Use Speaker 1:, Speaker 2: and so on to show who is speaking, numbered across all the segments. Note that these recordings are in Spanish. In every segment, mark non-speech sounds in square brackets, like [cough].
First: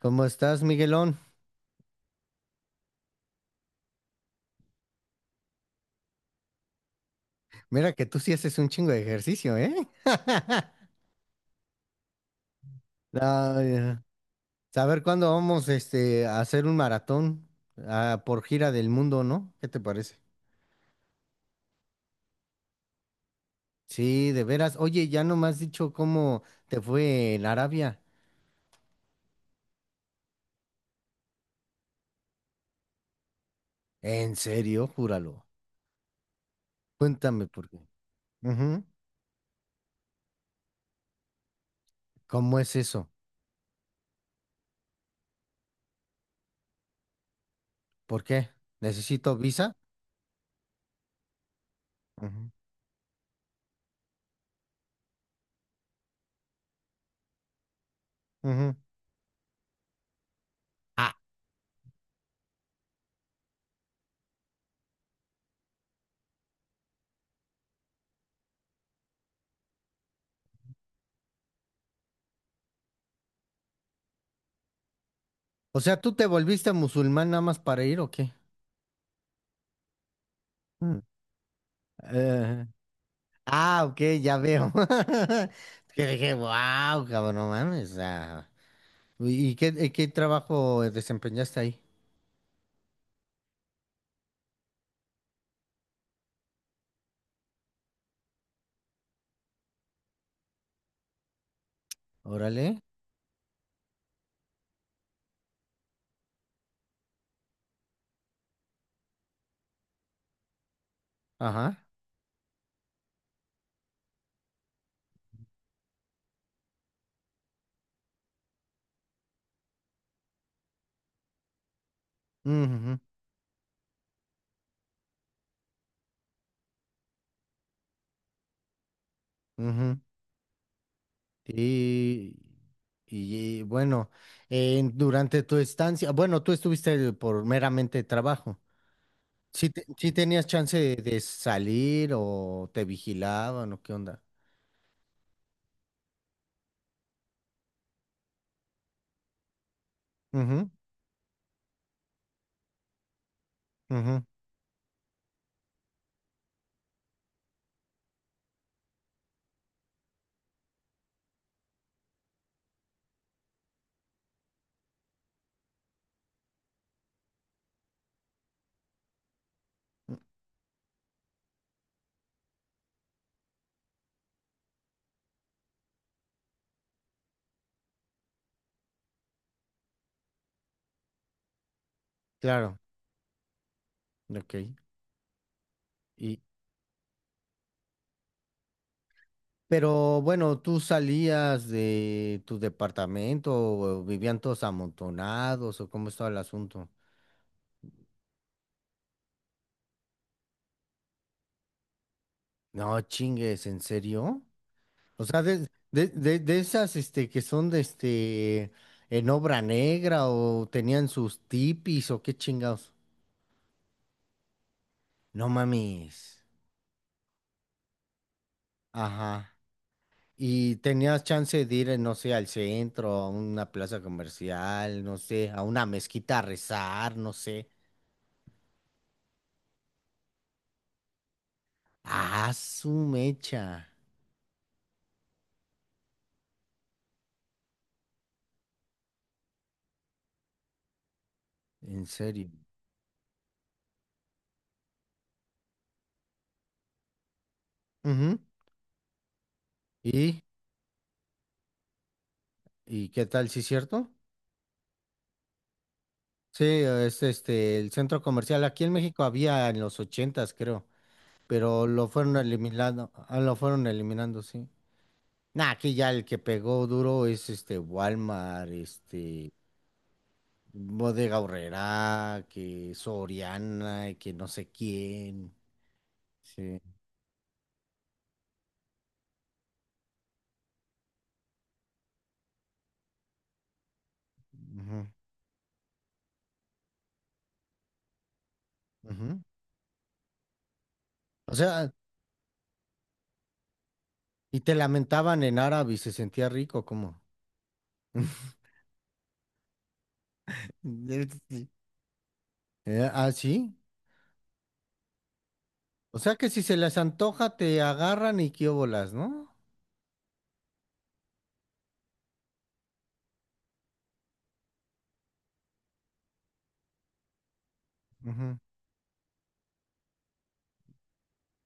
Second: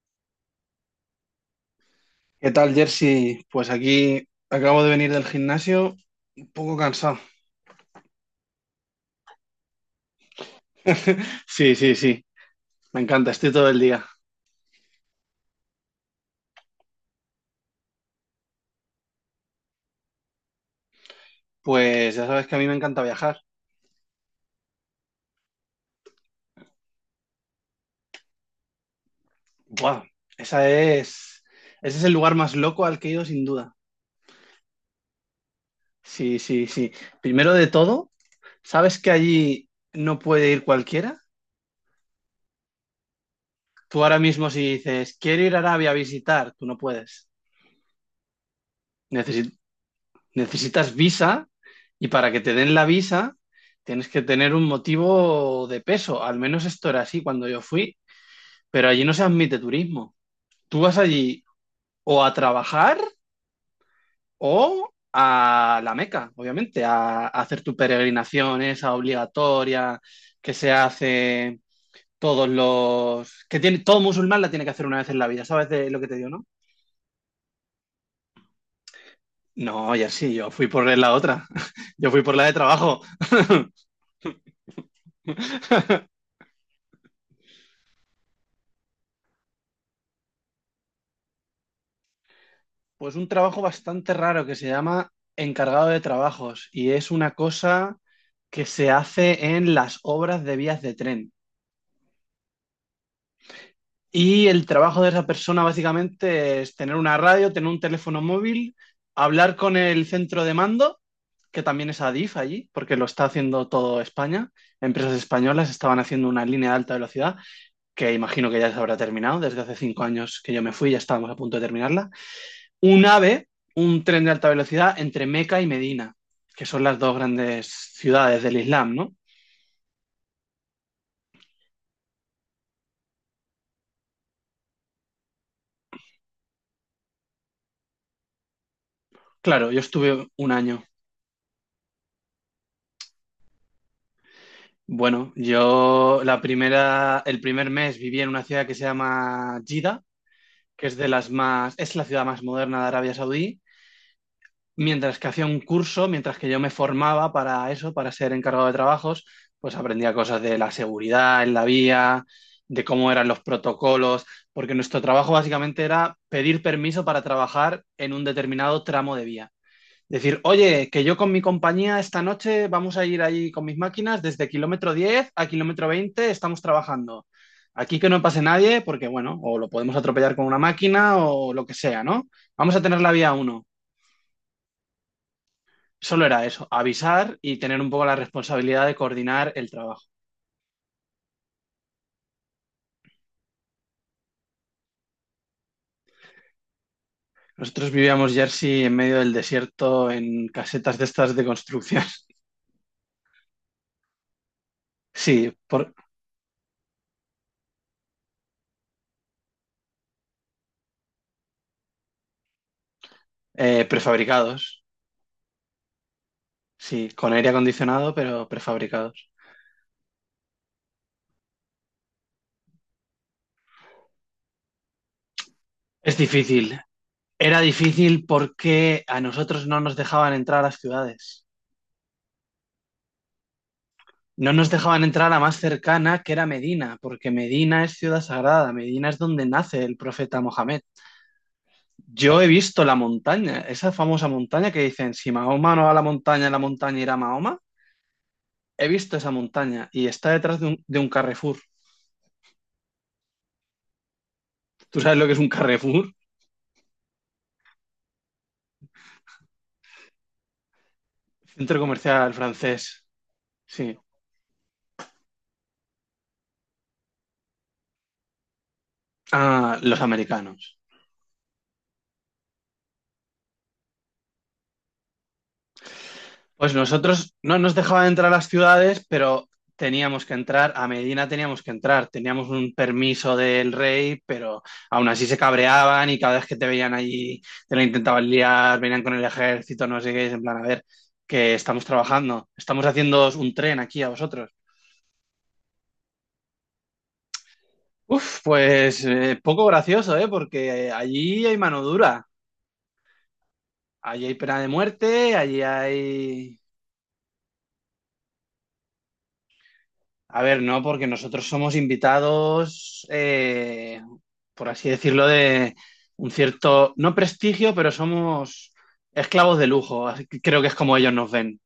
Speaker 1: ¿Cómo estás, Miguelón?
Speaker 2: ¿Qué tal, Jersey? Pues aquí acabo de venir del gimnasio, un poco cansado.
Speaker 1: Mira que tú sí haces un chingo de ejercicio, ¿eh? [laughs]
Speaker 2: Sí, sí, sí, me encanta, estoy
Speaker 1: No,
Speaker 2: todo el
Speaker 1: ya.
Speaker 2: día.
Speaker 1: Saber cuándo vamos a hacer un maratón, por gira del mundo, ¿no? ¿Qué te parece?
Speaker 2: Pues ya sabes que a mí me encanta viajar.
Speaker 1: Sí, de veras. Oye, ya no me has dicho cómo te fue en Arabia.
Speaker 2: ¡Buah! Esa es, ese es el lugar más loco al que he ido sin duda.
Speaker 1: ¿En serio? Júralo.
Speaker 2: Sí, sí, sí.
Speaker 1: Cuéntame
Speaker 2: Primero de
Speaker 1: por qué.
Speaker 2: todo,
Speaker 1: Ujú.
Speaker 2: ¿sabes que allí no puede ir cualquiera?
Speaker 1: ¿Cómo es eso?
Speaker 2: Tú ahora mismo si dices, quiero ir a Arabia a visitar, tú no puedes.
Speaker 1: ¿Por qué? ¿Necesito
Speaker 2: Necesi-
Speaker 1: visa?
Speaker 2: necesitas visa y para que
Speaker 1: Ujú,
Speaker 2: te den la visa tienes que tener un motivo de peso. Al menos esto era así cuando yo fui,
Speaker 1: ujú.
Speaker 2: pero allí no se admite turismo. Tú vas
Speaker 1: Ah,
Speaker 2: allí o a trabajar o a la Meca, obviamente, a hacer tu peregrinación esa obligatoria que se hace que tiene, todo musulmán la tiene que hacer una vez en la vida, ¿sabes
Speaker 1: o
Speaker 2: de
Speaker 1: sea,
Speaker 2: lo que
Speaker 1: ¿tú
Speaker 2: te
Speaker 1: te
Speaker 2: digo, no?
Speaker 1: volviste musulmán nada más para ir o qué?
Speaker 2: No, ya sí, yo fui por
Speaker 1: Mm.
Speaker 2: la otra, [laughs] yo fui por la de
Speaker 1: Eh,
Speaker 2: trabajo. [laughs]
Speaker 1: Ah, ok, ya veo. [laughs] Que dije, wow, cabrón, no mames. Ah". ¿Y qué trabajo desempeñaste ahí?
Speaker 2: Pues un trabajo bastante raro que se llama encargado de trabajos y es una cosa que se hace en las obras de vías de tren.
Speaker 1: Órale.
Speaker 2: Y el trabajo de esa persona básicamente es tener una radio, tener un teléfono móvil, hablar con el centro de mando, que
Speaker 1: Ajá.
Speaker 2: también es Adif allí, porque lo está haciendo todo España. Empresas españolas estaban haciendo una línea de alta velocidad, que imagino que ya se habrá terminado, desde hace 5 años que yo me fui, ya estábamos a punto de terminarla.
Speaker 1: Ujú,
Speaker 2: Un AVE, un tren de alta velocidad entre Meca y Medina, que son las dos grandes ciudades del Islam, ¿no?
Speaker 1: ujú. Y, y bueno, durante tu estancia, bueno, tú estuviste por meramente trabajo. ¿Sí,
Speaker 2: Claro, yo
Speaker 1: sí
Speaker 2: estuve
Speaker 1: tenías
Speaker 2: un
Speaker 1: chance
Speaker 2: año.
Speaker 1: de salir o te vigilaban o qué onda?
Speaker 2: Bueno, yo la primera, el primer mes viví en una ciudad que se llama Jeddah,
Speaker 1: Ujú,
Speaker 2: que es de las más, es la ciudad más moderna de Arabia Saudí
Speaker 1: ujú,
Speaker 2: mientras que hacía un curso, mientras que yo me formaba para eso, para ser encargado de trabajos, pues aprendía cosas de la seguridad en la vía, de cómo eran los protocolos, porque nuestro trabajo básicamente era pedir permiso para trabajar en un determinado tramo de vía. Decir, oye, que yo con mi compañía esta noche vamos a ir ahí con mis máquinas desde kilómetro 10 a kilómetro 20 estamos trabajando. Aquí que no pase nadie, porque bueno, o lo podemos atropellar con una máquina o lo que sea, ¿no? Vamos
Speaker 1: claro,
Speaker 2: a tener la vía uno.
Speaker 1: ok.
Speaker 2: Solo era eso, avisar y tener un poco la responsabilidad de coordinar el trabajo.
Speaker 1: Pero bueno, tú salías de tu departamento, o vivían todos amontonados, o cómo estaba el asunto.
Speaker 2: Nosotros vivíamos Jersey en medio del desierto en casetas de estas de construcción. [laughs]
Speaker 1: No, chingues, ¿en serio? O sea,
Speaker 2: Sí,
Speaker 1: de,
Speaker 2: por,
Speaker 1: de, de, de esas que son de en obra negra, o tenían sus tipis, o qué chingados.
Speaker 2: prefabricados.
Speaker 1: No mames.
Speaker 2: Sí, con aire acondicionado, pero prefabricados.
Speaker 1: Ajá. Y tenías chance de ir, no sé, al centro, a una plaza comercial, no sé, a una
Speaker 2: Es
Speaker 1: mezquita a
Speaker 2: difícil.
Speaker 1: rezar, no
Speaker 2: Era
Speaker 1: sé.
Speaker 2: difícil porque a nosotros no nos dejaban entrar a las ciudades.
Speaker 1: Ah, su mecha.
Speaker 2: No nos dejaban entrar a la más cercana, que era Medina, porque Medina es ciudad sagrada. Medina es donde nace el profeta Mohamed.
Speaker 1: En
Speaker 2: Yo he
Speaker 1: serio.
Speaker 2: visto la montaña, esa famosa montaña que dicen, si Mahoma no va a la montaña irá a Mahoma.
Speaker 1: Ujú.
Speaker 2: He visto esa montaña y está
Speaker 1: ¿Y,
Speaker 2: detrás de un Carrefour.
Speaker 1: y qué tal, sí es cierto?
Speaker 2: ¿Tú sabes lo que es un Carrefour?
Speaker 1: Sí, es el centro comercial. Aquí en México había en los ochentas, creo,
Speaker 2: Centro
Speaker 1: pero lo
Speaker 2: comercial
Speaker 1: fueron
Speaker 2: francés.
Speaker 1: eliminando, lo fueron
Speaker 2: Sí.
Speaker 1: eliminando, sí. Nah, aquí ya el que pegó duro es Walmart,
Speaker 2: Ah, los americanos.
Speaker 1: Bodega Aurrerá, que Soriana, y que no sé quién.
Speaker 2: Pues
Speaker 1: Sí.
Speaker 2: nosotros no nos dejaban entrar a las ciudades, pero teníamos que entrar, a Medina teníamos que entrar, teníamos un permiso del rey, pero
Speaker 1: Ujú,
Speaker 2: aún así se cabreaban y cada vez que te veían allí te la intentaban liar, venían con el
Speaker 1: ujú.
Speaker 2: ejército, no sé qué, es en plan, a ver,
Speaker 1: O
Speaker 2: que estamos
Speaker 1: sea,
Speaker 2: trabajando, estamos haciendo un tren aquí a vosotros.
Speaker 1: y te lamentaban en árabe y se sentía rico, ¿cómo?
Speaker 2: Uf,
Speaker 1: [laughs]
Speaker 2: pues poco gracioso, ¿eh? Porque allí hay mano dura,
Speaker 1: Ah, sí.
Speaker 2: allí hay pena de muerte, allí
Speaker 1: O sea que
Speaker 2: hay.
Speaker 1: si se les antoja, te agarran y quiobolas, ¿no?
Speaker 2: A ver, no, porque nosotros somos invitados, por así decirlo, de un cierto, no prestigio, pero
Speaker 1: Ujú.
Speaker 2: somos esclavos de lujo. Así que creo que es como ellos nos ven.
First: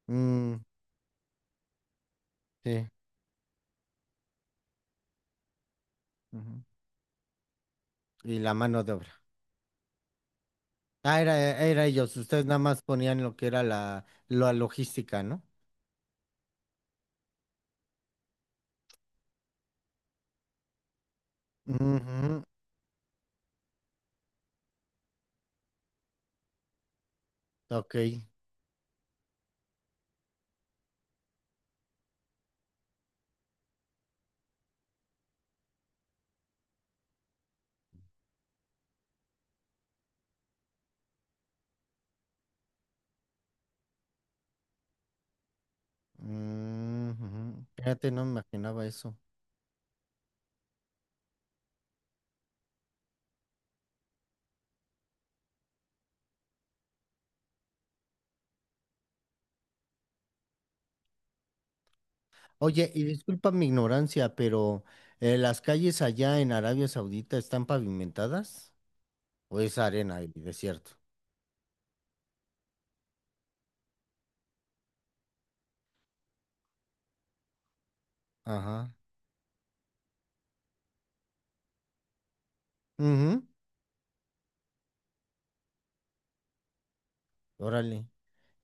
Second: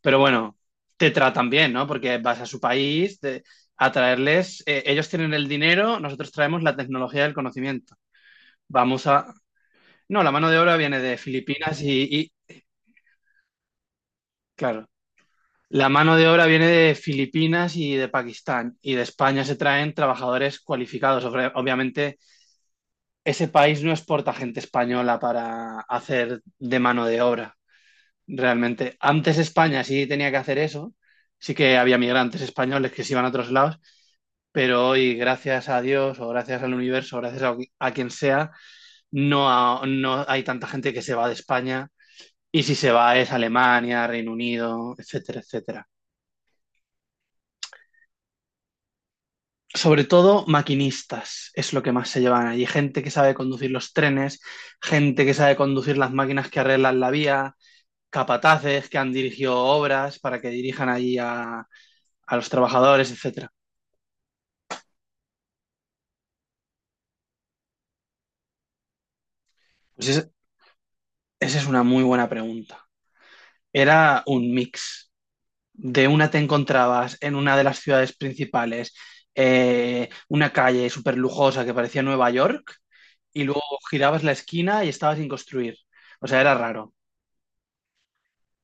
Speaker 2: Pero bueno,
Speaker 1: Mm,
Speaker 2: te tratan bien, ¿no? Porque vas a su
Speaker 1: sí.
Speaker 2: país a traerles, ellos tienen el dinero, nosotros traemos
Speaker 1: Ujú.
Speaker 2: la tecnología del conocimiento.
Speaker 1: Y la mano de
Speaker 2: Vamos
Speaker 1: obra.
Speaker 2: a... No, la mano de obra viene de
Speaker 1: Ah, era,
Speaker 2: Filipinas
Speaker 1: era ellos.
Speaker 2: y,
Speaker 1: Ustedes
Speaker 2: y-
Speaker 1: nada más ponían lo que era la
Speaker 2: claro.
Speaker 1: logística, ¿no?
Speaker 2: La mano de obra viene de Filipinas y de Pakistán, y de España se traen trabajadores cualificados. Obviamente,
Speaker 1: Ujú.
Speaker 2: ese país no exporta gente española para hacer de mano de obra,
Speaker 1: Ok.
Speaker 2: realmente. Antes España sí tenía que hacer eso, sí que había migrantes españoles que se iban a otros lados, pero hoy, gracias a Dios o gracias al universo, o gracias a quien sea, no, no hay tanta gente que se va de España, y si se va es Alemania, Reino Unido, etcétera, etcétera.
Speaker 1: Ujú. Fíjate, no me imaginaba eso.
Speaker 2: Sobre todo maquinistas es lo que más se llevan allí. Gente que sabe conducir los trenes, gente que sabe conducir las máquinas que arreglan la vía, capataces que han dirigido obras para que dirijan allí a los
Speaker 1: Oye, y
Speaker 2: trabajadores,
Speaker 1: disculpa
Speaker 2: etcétera.
Speaker 1: mi ignorancia, pero ¿las calles allá en Arabia Saudita están pavimentadas? ¿O es
Speaker 2: Pues
Speaker 1: arena y desierto?
Speaker 2: esa es una muy buena pregunta. Era un mix. De una te encontrabas en una de las ciudades
Speaker 1: Ajá.
Speaker 2: principales, una calle súper lujosa que parecía Nueva York,
Speaker 1: Ujú.
Speaker 2: y luego girabas la esquina y estaba sin construir. O sea, era raro.
Speaker 1: Órale.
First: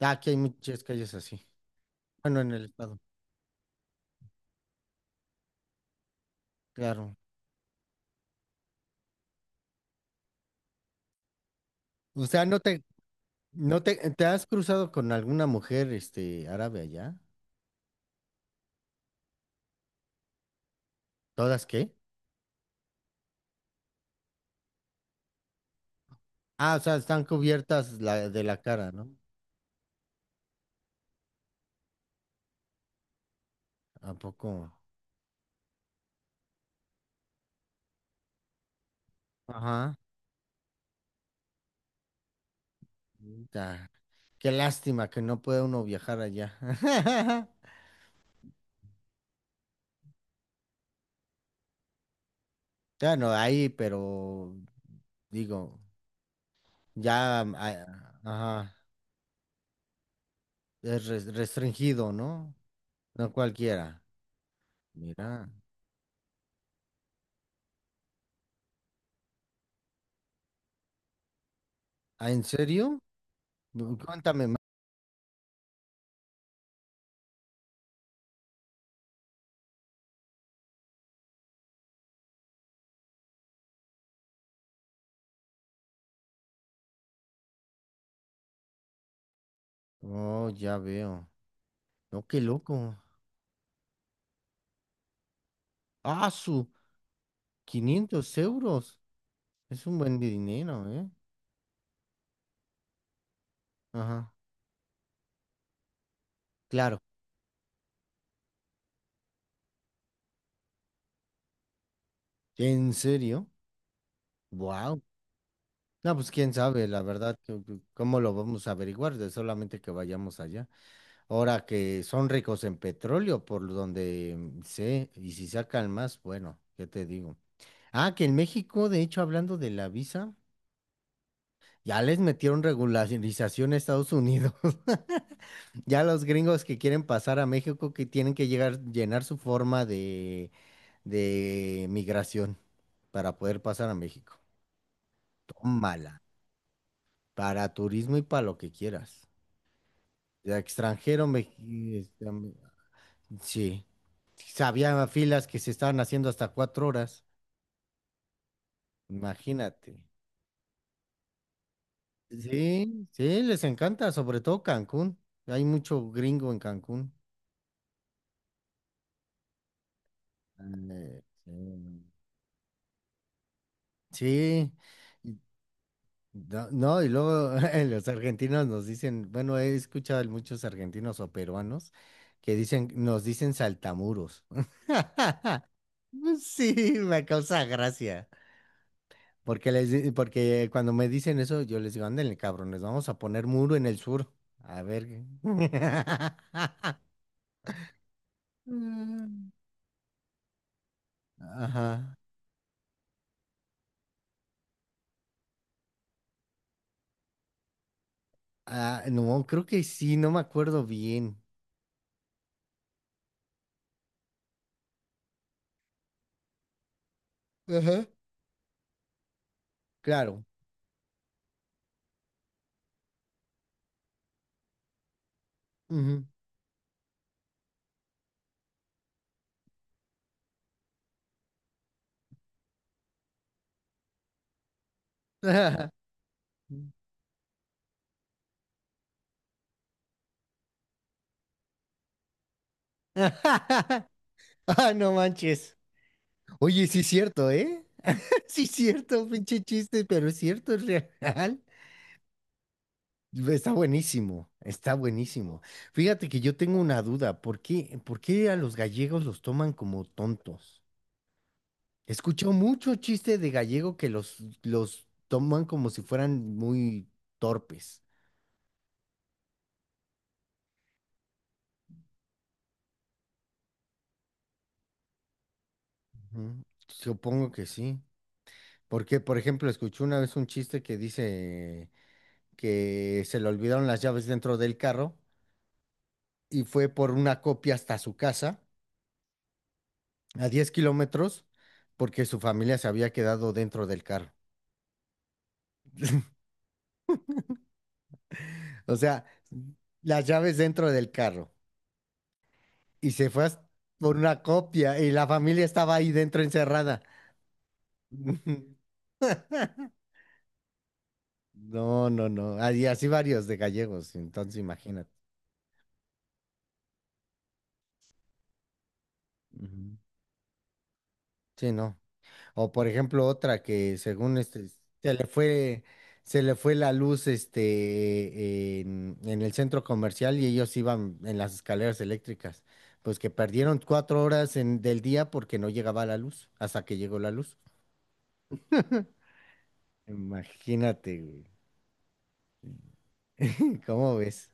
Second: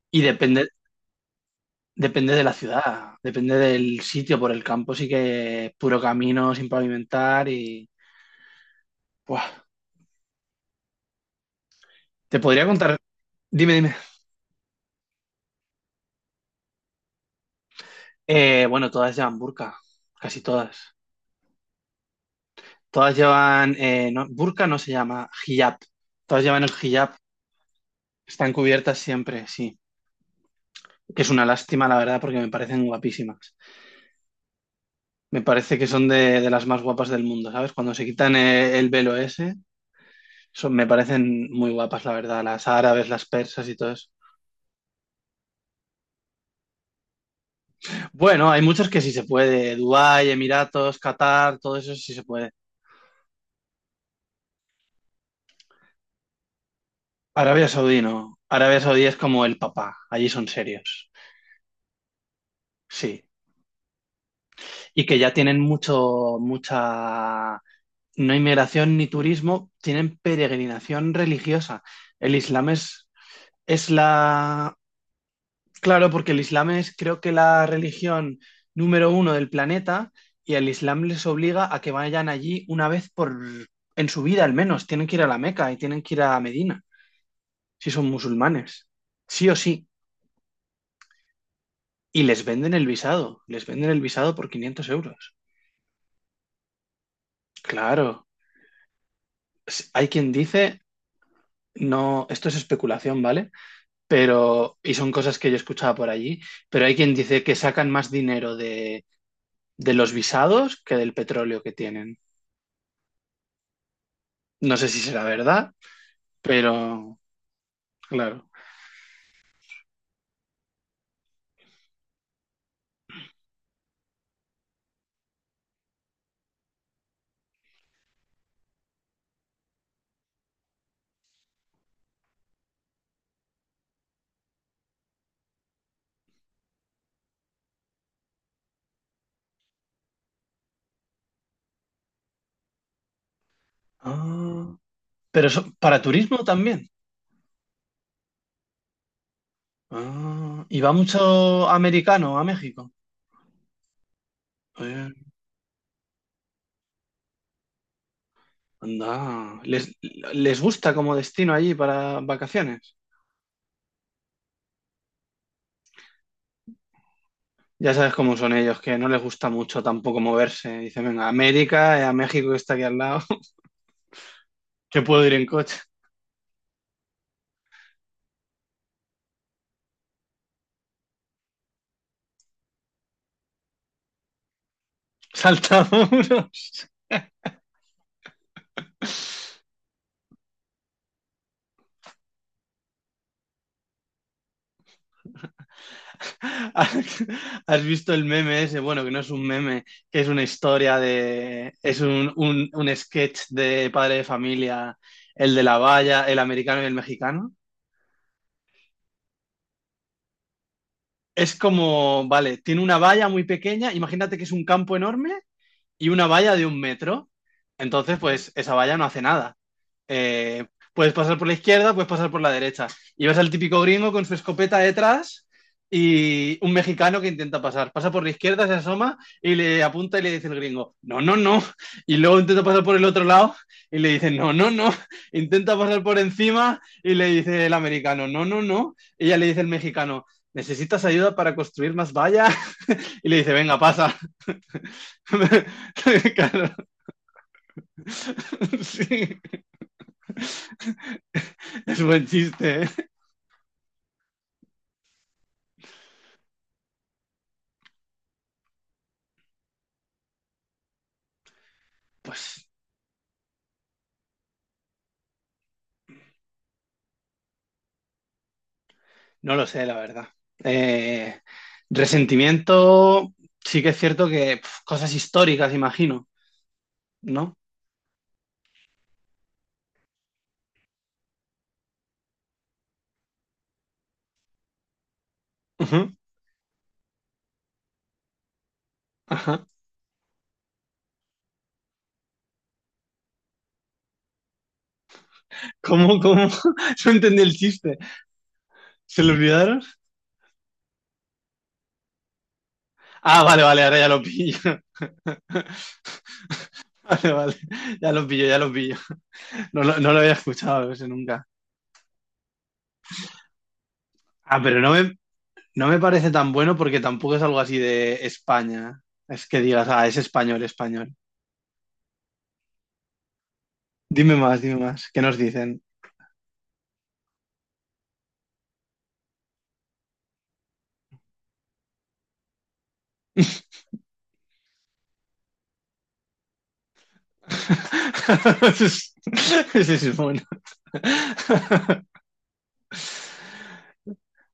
Speaker 1: Ah,
Speaker 2: Y
Speaker 1: aquí hay
Speaker 2: depende,
Speaker 1: muchas calles así.
Speaker 2: depende
Speaker 1: Bueno,
Speaker 2: de
Speaker 1: en
Speaker 2: la
Speaker 1: el estado,
Speaker 2: ciudad, depende del sitio por el campo, sí que es puro camino sin
Speaker 1: claro.
Speaker 2: pavimentar y... Buah,
Speaker 1: O
Speaker 2: te
Speaker 1: sea, ¿no
Speaker 2: podría
Speaker 1: te,
Speaker 2: contar, dime,
Speaker 1: no
Speaker 2: dime.
Speaker 1: te, te has cruzado con alguna mujer, árabe allá?
Speaker 2: Bueno, todas llevan burka, casi todas.
Speaker 1: ¿Todas qué?
Speaker 2: Todas llevan, no, burka no se llama, hijab. Todas llevan el
Speaker 1: Ah, o sea,
Speaker 2: hijab,
Speaker 1: están cubiertas de
Speaker 2: están
Speaker 1: la cara,
Speaker 2: cubiertas
Speaker 1: ¿no?
Speaker 2: siempre, sí. Que es una lástima, la verdad, porque me parecen guapísimas.
Speaker 1: ¿A poco?
Speaker 2: Me parece que son de las más guapas del mundo, ¿sabes? Cuando se quitan el velo ese,
Speaker 1: Ajá.
Speaker 2: son, me parecen muy guapas, la verdad, las árabes, las persas y todo
Speaker 1: Ta-
Speaker 2: eso.
Speaker 1: Qué lástima que no puede uno viajar allá. [laughs]
Speaker 2: Bueno, hay muchos que sí se puede. Dubái, Emiratos, Qatar, todo eso sí se puede.
Speaker 1: Bueno, ahí, pero digo, ya,
Speaker 2: Arabia Saudí no.
Speaker 1: ajá,
Speaker 2: Arabia Saudí es como el papá. Allí son
Speaker 1: es
Speaker 2: serios.
Speaker 1: restringido, ¿no?
Speaker 2: Sí.
Speaker 1: No cualquiera.
Speaker 2: Y que ya
Speaker 1: Mira.
Speaker 2: tienen mucho, mucha, no inmigración ni turismo, tienen peregrinación religiosa.
Speaker 1: ¿Ah,
Speaker 2: El
Speaker 1: en
Speaker 2: Islam
Speaker 1: serio?
Speaker 2: es
Speaker 1: Cuéntame más.
Speaker 2: la, claro, porque el Islam es creo que la religión número uno del planeta y el Islam les obliga a que vayan allí una vez por, en su vida al menos. Tienen que ir a la Meca y tienen que ir a Medina, si son musulmanes, sí o sí,
Speaker 1: Oh, ya veo. No,
Speaker 2: y
Speaker 1: qué
Speaker 2: les venden el
Speaker 1: loco.
Speaker 2: visado, les venden el visado por 500 euros.
Speaker 1: Ah, su
Speaker 2: Claro,
Speaker 1: 500 euros. Es un
Speaker 2: hay
Speaker 1: buen de
Speaker 2: quien dice,
Speaker 1: dinero, ¿eh?
Speaker 2: no, esto es especulación, ¿vale?
Speaker 1: Ajá,
Speaker 2: Pero, y son cosas que yo escuchaba por allí, pero hay
Speaker 1: claro.
Speaker 2: quien dice que sacan más dinero de los visados que del petróleo que tienen.
Speaker 1: ¿En serio?
Speaker 2: No sé si
Speaker 1: Wow.
Speaker 2: será verdad,
Speaker 1: No, pues quién sabe, la
Speaker 2: pero,
Speaker 1: verdad, cómo lo
Speaker 2: claro.
Speaker 1: vamos a averiguar de solamente que vayamos allá. Ahora que son ricos en petróleo, por donde sé, y si sacan más, bueno, ¿qué te digo? Ah, que en México, de hecho, hablando de la visa, ya les metieron regularización a Estados Unidos. [laughs] Ya los gringos que quieren pasar a México que tienen que llegar, llenar su forma de migración para poder pasar a México.
Speaker 2: Ah, pero para
Speaker 1: Tómala.
Speaker 2: turismo también.
Speaker 1: Para turismo y para lo que quieras. De
Speaker 2: Ah, y va
Speaker 1: extranjero,
Speaker 2: mucho americano a México.
Speaker 1: sí. Había filas que se estaban haciendo hasta 4 horas.
Speaker 2: Anda, ¿les,
Speaker 1: Imagínate.
Speaker 2: les gusta como destino allí para vacaciones?
Speaker 1: Sí, sí, les encanta, sobre todo Cancún. Hay mucho gringo en Cancún.
Speaker 2: Ya sabes cómo son ellos, que no les gusta mucho tampoco moverse. Dicen, venga, América,
Speaker 1: Sí.
Speaker 2: a México que está aquí al lado, [laughs]
Speaker 1: Sí.
Speaker 2: que puedo ir en coche. [laughs]
Speaker 1: No, no, y luego [laughs] los argentinos nos dicen, bueno, he escuchado a muchos argentinos o peruanos que dicen, nos dicen saltamuros. [laughs]
Speaker 2: Saltamuros.
Speaker 1: Sí, me causa gracia. Porque porque cuando me dicen eso, yo les digo, ándenle, cabrones, vamos a poner muro en el sur. A ver, qué. [laughs]
Speaker 2: ¿Has has visto el meme ese? Bueno, que no es un
Speaker 1: Mm.
Speaker 2: meme, que es una historia de... Es
Speaker 1: Ajá.
Speaker 2: un sketch de padre de familia, el de la valla, el americano y el mexicano.
Speaker 1: Ah, no, creo que sí, no me acuerdo bien.
Speaker 2: Es como, vale, tiene una valla muy pequeña, imagínate que es un campo enorme y una valla de 1 metro,
Speaker 1: Ajá.
Speaker 2: entonces pues esa valla no hace nada.
Speaker 1: Claro.
Speaker 2: Eh, Puedes pasar por la izquierda, puedes pasar por la derecha. Y ves al típico gringo con su escopeta detrás
Speaker 1: Ujú.
Speaker 2: y un mexicano que intenta pasar. Pasa por la izquierda, se asoma y le apunta y le dice el gringo, no, no, no. Y luego intenta pasar por el otro lado y le dice, no, no, no. Intenta pasar
Speaker 1: [laughs]
Speaker 2: por encima y le dice el americano, no, no, no. Y ya le dice el mexicano. ¿Necesitas ayuda para construir más valla? Y le dice, venga,
Speaker 1: [laughs]
Speaker 2: pasa.
Speaker 1: Ah, no manches. Oye,
Speaker 2: [laughs]
Speaker 1: sí es cierto, ¿eh? [laughs]
Speaker 2: [laughs]
Speaker 1: Sí es cierto,
Speaker 2: sí,
Speaker 1: pinche chiste, pero es cierto, es real.
Speaker 2: es buen chiste, ¿eh?
Speaker 1: Está buenísimo, está buenísimo. Fíjate que yo tengo una duda, ¿por qué a los gallegos los toman como tontos? He escuchado
Speaker 2: Pues
Speaker 1: mucho chiste de gallego que los toman como si fueran muy torpes.
Speaker 2: no lo sé, la verdad. Eh, Resentimiento, sí que es cierto que cosas históricas, imagino,
Speaker 1: Ujú. Supongo
Speaker 2: ¿no?
Speaker 1: que sí. Porque, por ejemplo, escuché una vez un chiste que dice que se le olvidaron las llaves dentro del carro
Speaker 2: Ujú,
Speaker 1: y fue por una copia hasta su casa
Speaker 2: ajá.
Speaker 1: a 10 kilómetros porque su familia se había quedado dentro del carro.
Speaker 2: ¿Cómo,
Speaker 1: [laughs]
Speaker 2: cómo? [laughs] No entendí el chiste.
Speaker 1: O
Speaker 2: ¿Se
Speaker 1: sea,
Speaker 2: lo olvidaron?
Speaker 1: las llaves dentro del carro. Y se
Speaker 2: Ah,
Speaker 1: fue
Speaker 2: vale, vale, ahora ya
Speaker 1: por
Speaker 2: lo
Speaker 1: una
Speaker 2: pillo. [laughs]
Speaker 1: copia y la familia estaba ahí dentro encerrada.
Speaker 2: Vale, vale. Ya lo pillo, ya lo pillo.
Speaker 1: [laughs]
Speaker 2: No, no lo había escuchado ese nunca.
Speaker 1: No, no, no. Y así varios de gallegos, entonces
Speaker 2: Ah, pero
Speaker 1: imagínate.
Speaker 2: no me parece tan bueno porque tampoco es algo así de España. Es que digas,
Speaker 1: Ujú.
Speaker 2: ah, es español, español.
Speaker 1: Sí, no. O por ejemplo, otra que
Speaker 2: Dime
Speaker 1: según
Speaker 2: más, dime más.
Speaker 1: se
Speaker 2: ¿Qué
Speaker 1: le
Speaker 2: nos dicen?
Speaker 1: fue, se le fue la luz en el centro comercial y ellos iban en las escaleras eléctricas. Pues que perdieron 4 horas del día porque no llegaba la luz, hasta que llegó la luz.
Speaker 2: [laughs] Ese es Ese es bueno.
Speaker 1: Imagínate, güey.
Speaker 2: [laughs]
Speaker 1: [laughs] ¿Cómo ves?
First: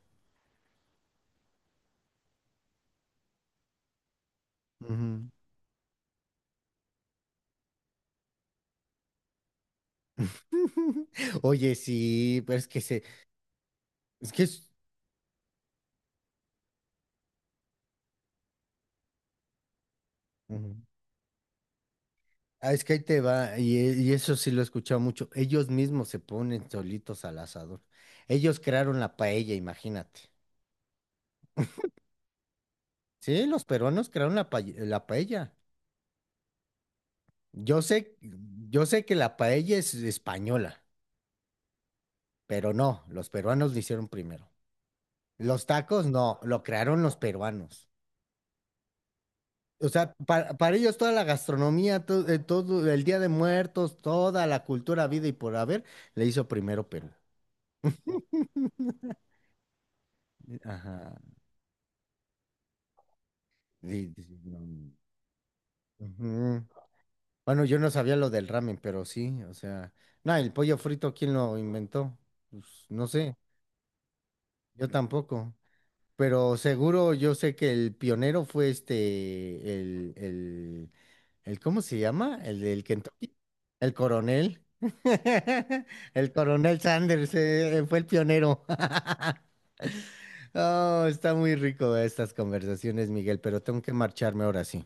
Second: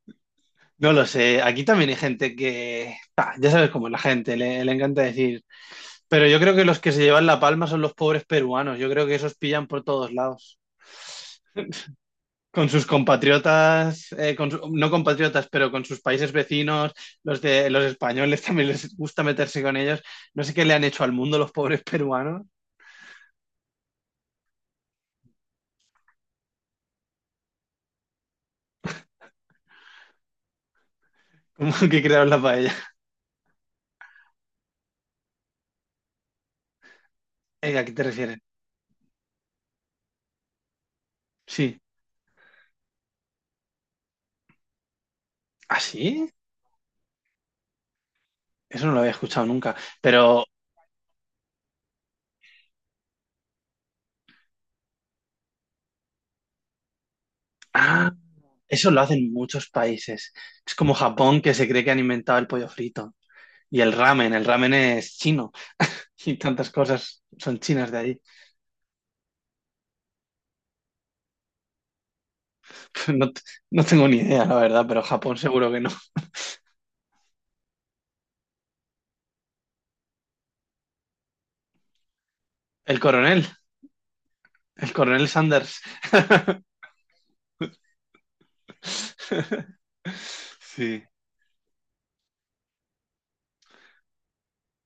Speaker 2: No lo sé. Aquí también hay gente que. Ah, ya sabes cómo es la gente, le encanta
Speaker 1: Ujú.
Speaker 2: decir. Pero yo creo que los que se llevan la palma son los pobres peruanos. Yo creo que esos pillan por todos lados.
Speaker 1: [laughs] Oye, sí, pero
Speaker 2: Con sus compatriotas,
Speaker 1: es que
Speaker 2: con
Speaker 1: es...
Speaker 2: no compatriotas, pero con sus países vecinos, los de los españoles también les gusta meterse con ellos. No sé qué le han hecho al mundo los pobres peruanos.
Speaker 1: Ah, es que ahí te va, y eso sí lo he escuchado mucho. Ellos mismos se ponen solitos al asador. Ellos crearon la paella, imagínate.
Speaker 2: [laughs] Como que crearon la paella.
Speaker 1: Sí, los peruanos crearon la paella. Yo
Speaker 2: ¿A qué te
Speaker 1: sé,
Speaker 2: refieres?
Speaker 1: yo sé que la paella es española,
Speaker 2: Sí.
Speaker 1: pero no, los peruanos lo hicieron primero. Los
Speaker 2: ¿Ah,
Speaker 1: tacos
Speaker 2: sí?
Speaker 1: no, lo crearon los peruanos.
Speaker 2: Eso no lo había escuchado nunca,
Speaker 1: O sea,
Speaker 2: pero
Speaker 1: para ellos toda la gastronomía, todo el Día de Muertos, toda la cultura, vida y por haber, le hizo primero Perú.
Speaker 2: ah, eso lo hacen muchos países. Es como
Speaker 1: Ajá.
Speaker 2: Japón que se cree que han inventado el pollo frito y el
Speaker 1: Sí,
Speaker 2: ramen.
Speaker 1: sí,
Speaker 2: El
Speaker 1: no.
Speaker 2: ramen es chino. [laughs] Y
Speaker 1: Ujú.
Speaker 2: tantas cosas son
Speaker 1: Bueno, yo no
Speaker 2: chinas de
Speaker 1: sabía
Speaker 2: allí.
Speaker 1: lo del ramen, pero sí, o sea, no, el pollo frito, ¿quién lo inventó? Pues, no
Speaker 2: [laughs] No,
Speaker 1: sé,
Speaker 2: no tengo ni idea, la verdad,
Speaker 1: yo
Speaker 2: pero Japón
Speaker 1: tampoco,
Speaker 2: seguro que no.
Speaker 1: pero seguro yo sé que el pionero fue el ¿cómo se llama? El del
Speaker 2: El
Speaker 1: Kentucky,
Speaker 2: coronel,
Speaker 1: el coronel, [laughs]
Speaker 2: el coronel Sanders.
Speaker 1: el
Speaker 2: [laughs]
Speaker 1: coronel Sanders, fue el pionero. [laughs]
Speaker 2: Sí.
Speaker 1: Oh, está muy rico estas conversaciones, Miguel, pero tengo que marcharme ahora sí,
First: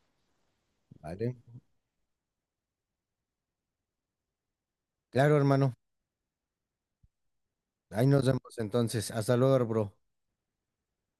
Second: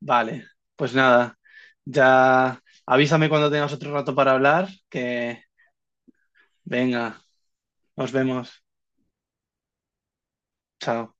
Speaker 2: Vale, pues
Speaker 1: ¿vale?
Speaker 2: nada, ya avísame cuando tengas otro rato para hablar,
Speaker 1: Claro,
Speaker 2: que
Speaker 1: hermano,
Speaker 2: venga,
Speaker 1: ahí
Speaker 2: nos
Speaker 1: nos vemos
Speaker 2: vemos.
Speaker 1: entonces, hasta luego, bro.
Speaker 2: Chao.